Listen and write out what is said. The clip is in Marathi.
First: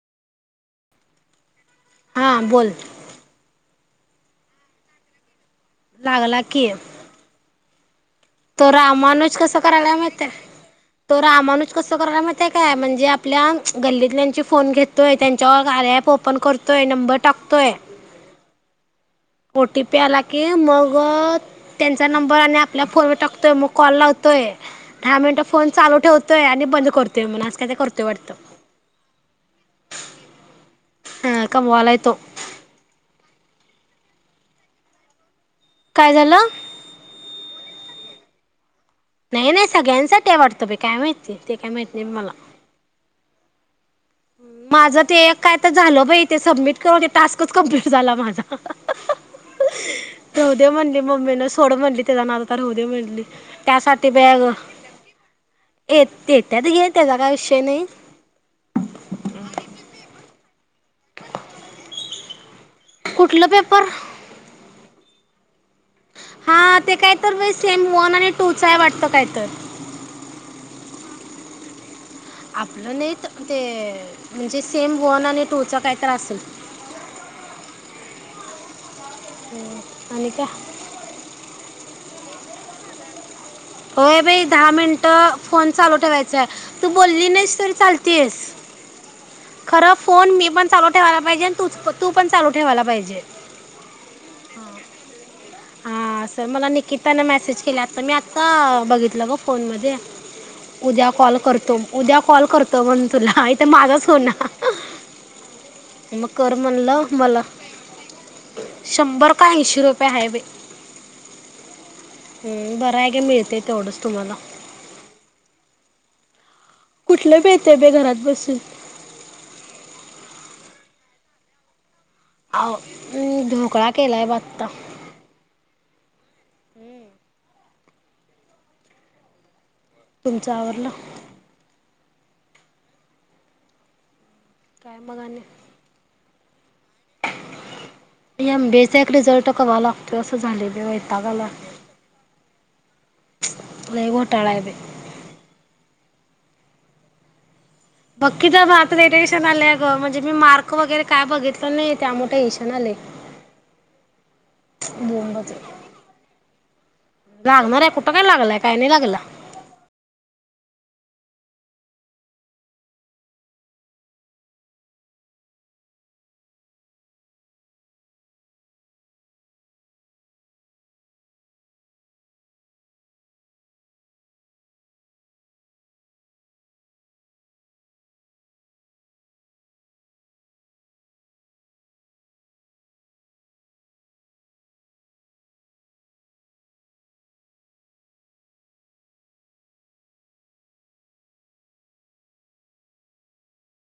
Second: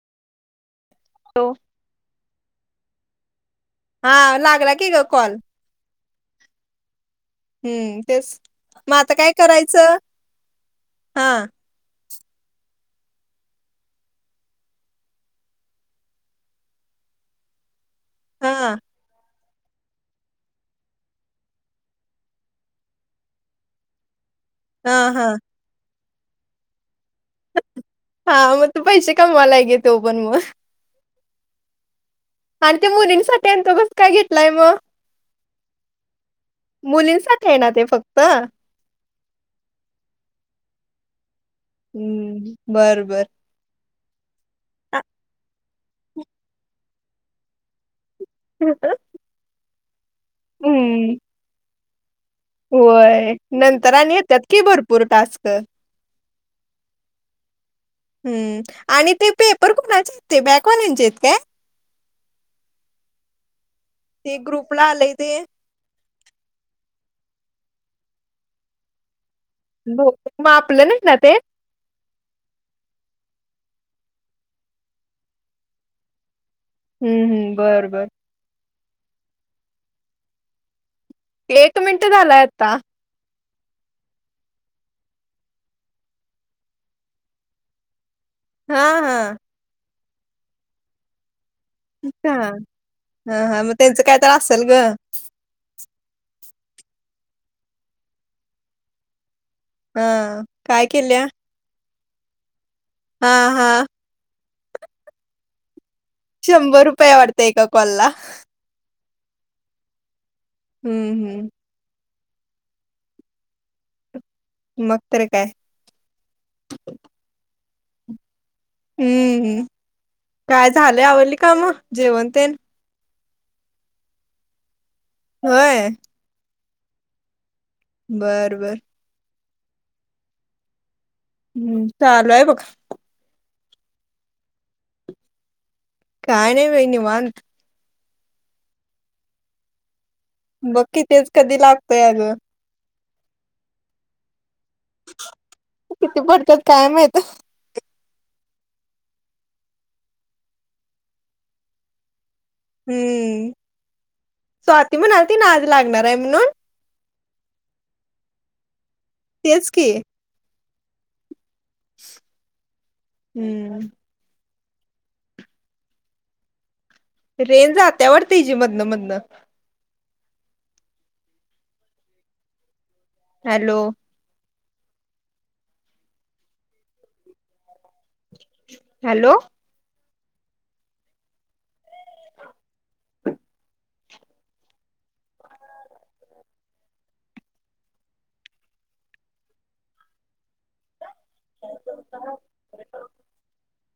हो. हां बोल. हा लागला की ग कॉल. लागला की. हम्म. तेच तो मग आता काय रामानुच कसं करायला करायचं माहित हाय? तो हा रामानुच कसं करायला माहित ते काय? म्हणजे आपल्या गल्लीतल्यांची फोन घेतोय, त्यांच्यावर कार्या ॲप ओपन करतोय, नंबर टाकतोय, हां, ओ टी पी आला की मग त्यांचा नंबर आणि आपल्या फोनवर टकतोय, म कॉल लावतो य, दहा हा मिनिटं फोन चालू ठेवत य आणि बंद करतोय. म्हणून आज काय ते करतोय वाटतं हा मग तो पैसे कमवालाय की तो पण मग. हा कमवालाय तो. आणि ते मुलींसाठी आहे आणि तो कस काय घेतलाय म? काय झालं? मुलींसाठी आहे ना ते फक्त? नाही नाही सगळ्यांसाठी आहे वाटतं बाई काय माहीत. हम्म बर बर. माझं ते एक काय झालं बाई ते सबमिट केलं की टास्कच कंप्लीट झाला. माझा. राहूदे म्हणली हम्म मम्मिन सोड म्हणली त्याचा नाद आता राहू दे म्हणली. होय नंतर त्यासाठी आणि येत्यात कि भरपूर टास्क. ते येत्यात घे त्याचा काय विषय नाही. हम्म आणि ते पेपर कुणाचे आहेत ते बॅकवाल्यानचे आहेत काय? कुठलं पेपर? ते ग्रुपला आलंय ते. हा ते काय तर सेम वन आणि टू च आहे वाटतं काय तर. बहुतेक मग आपलं नाही ना ते? आपलं नाहीत ते म्हणजे सेम वन आणि टू च काहीतर असल. हम्म, हम्म, बरं, बर. आणि काय? एक मिनट झालाय आता. होय बाई दहा मिनटं फोन चालू ठेवायचाय तू बोलली नाहीस तरी चालतीस. हां, हां. फोन मी पण चालू ठेवायला पाहिजेल. अच्छ, हा हा मग त्यांचं काय तर असेल ग. हा आसं मला निकितानं मेसेज केलिया आता मी आत्ता बघितलं ग. फोनमध्ये हां, काय उद्या केल्या? कॉल करतो. उद्या कॉल करत. म्हण हां, तुला तर हां. माझाच हो ना मग कर शंभर म्हणलं रुपये मला वाटतेय का कॉल ला शंभर का ऐंशी रुपये है ब हम्म हम्म हम् बरं आहे का मिळते तेवढंच तुम्हाला मग तर काय ते बे घरात बसून हम्म काय झालंय आवडली का मग जेवण करून हम् ढोकळा केलाय ब आता होय. हम्म बर बर तुमच आवरला. हम्म चालूय बघ. काय मग आणि? का नाही बाई निवांत. या एम बी ए चा एक रिझल्ट केव्हा लागतो? असं झाले बे बक्की तेच कधी लागतय अगं? नाही गोठाळा आहेे बाई. किती पडतात काय माहित? बाकी तर आता रटेशन आले ग म्हणजे मी मार्क वगैरे काय बघितलं नाही त्यामुळे टेन्शन आले हम्म स्वाती म्हणालाती बोंबच ना आज लागणार आहे म्हणून लागणार आहे कुठं काय लागलंय काही नाही लागलं? तेच की. हम्म. रेंज जात्या वाढत हीजी मधनं मधनं हॅलो. हॅलो. काय का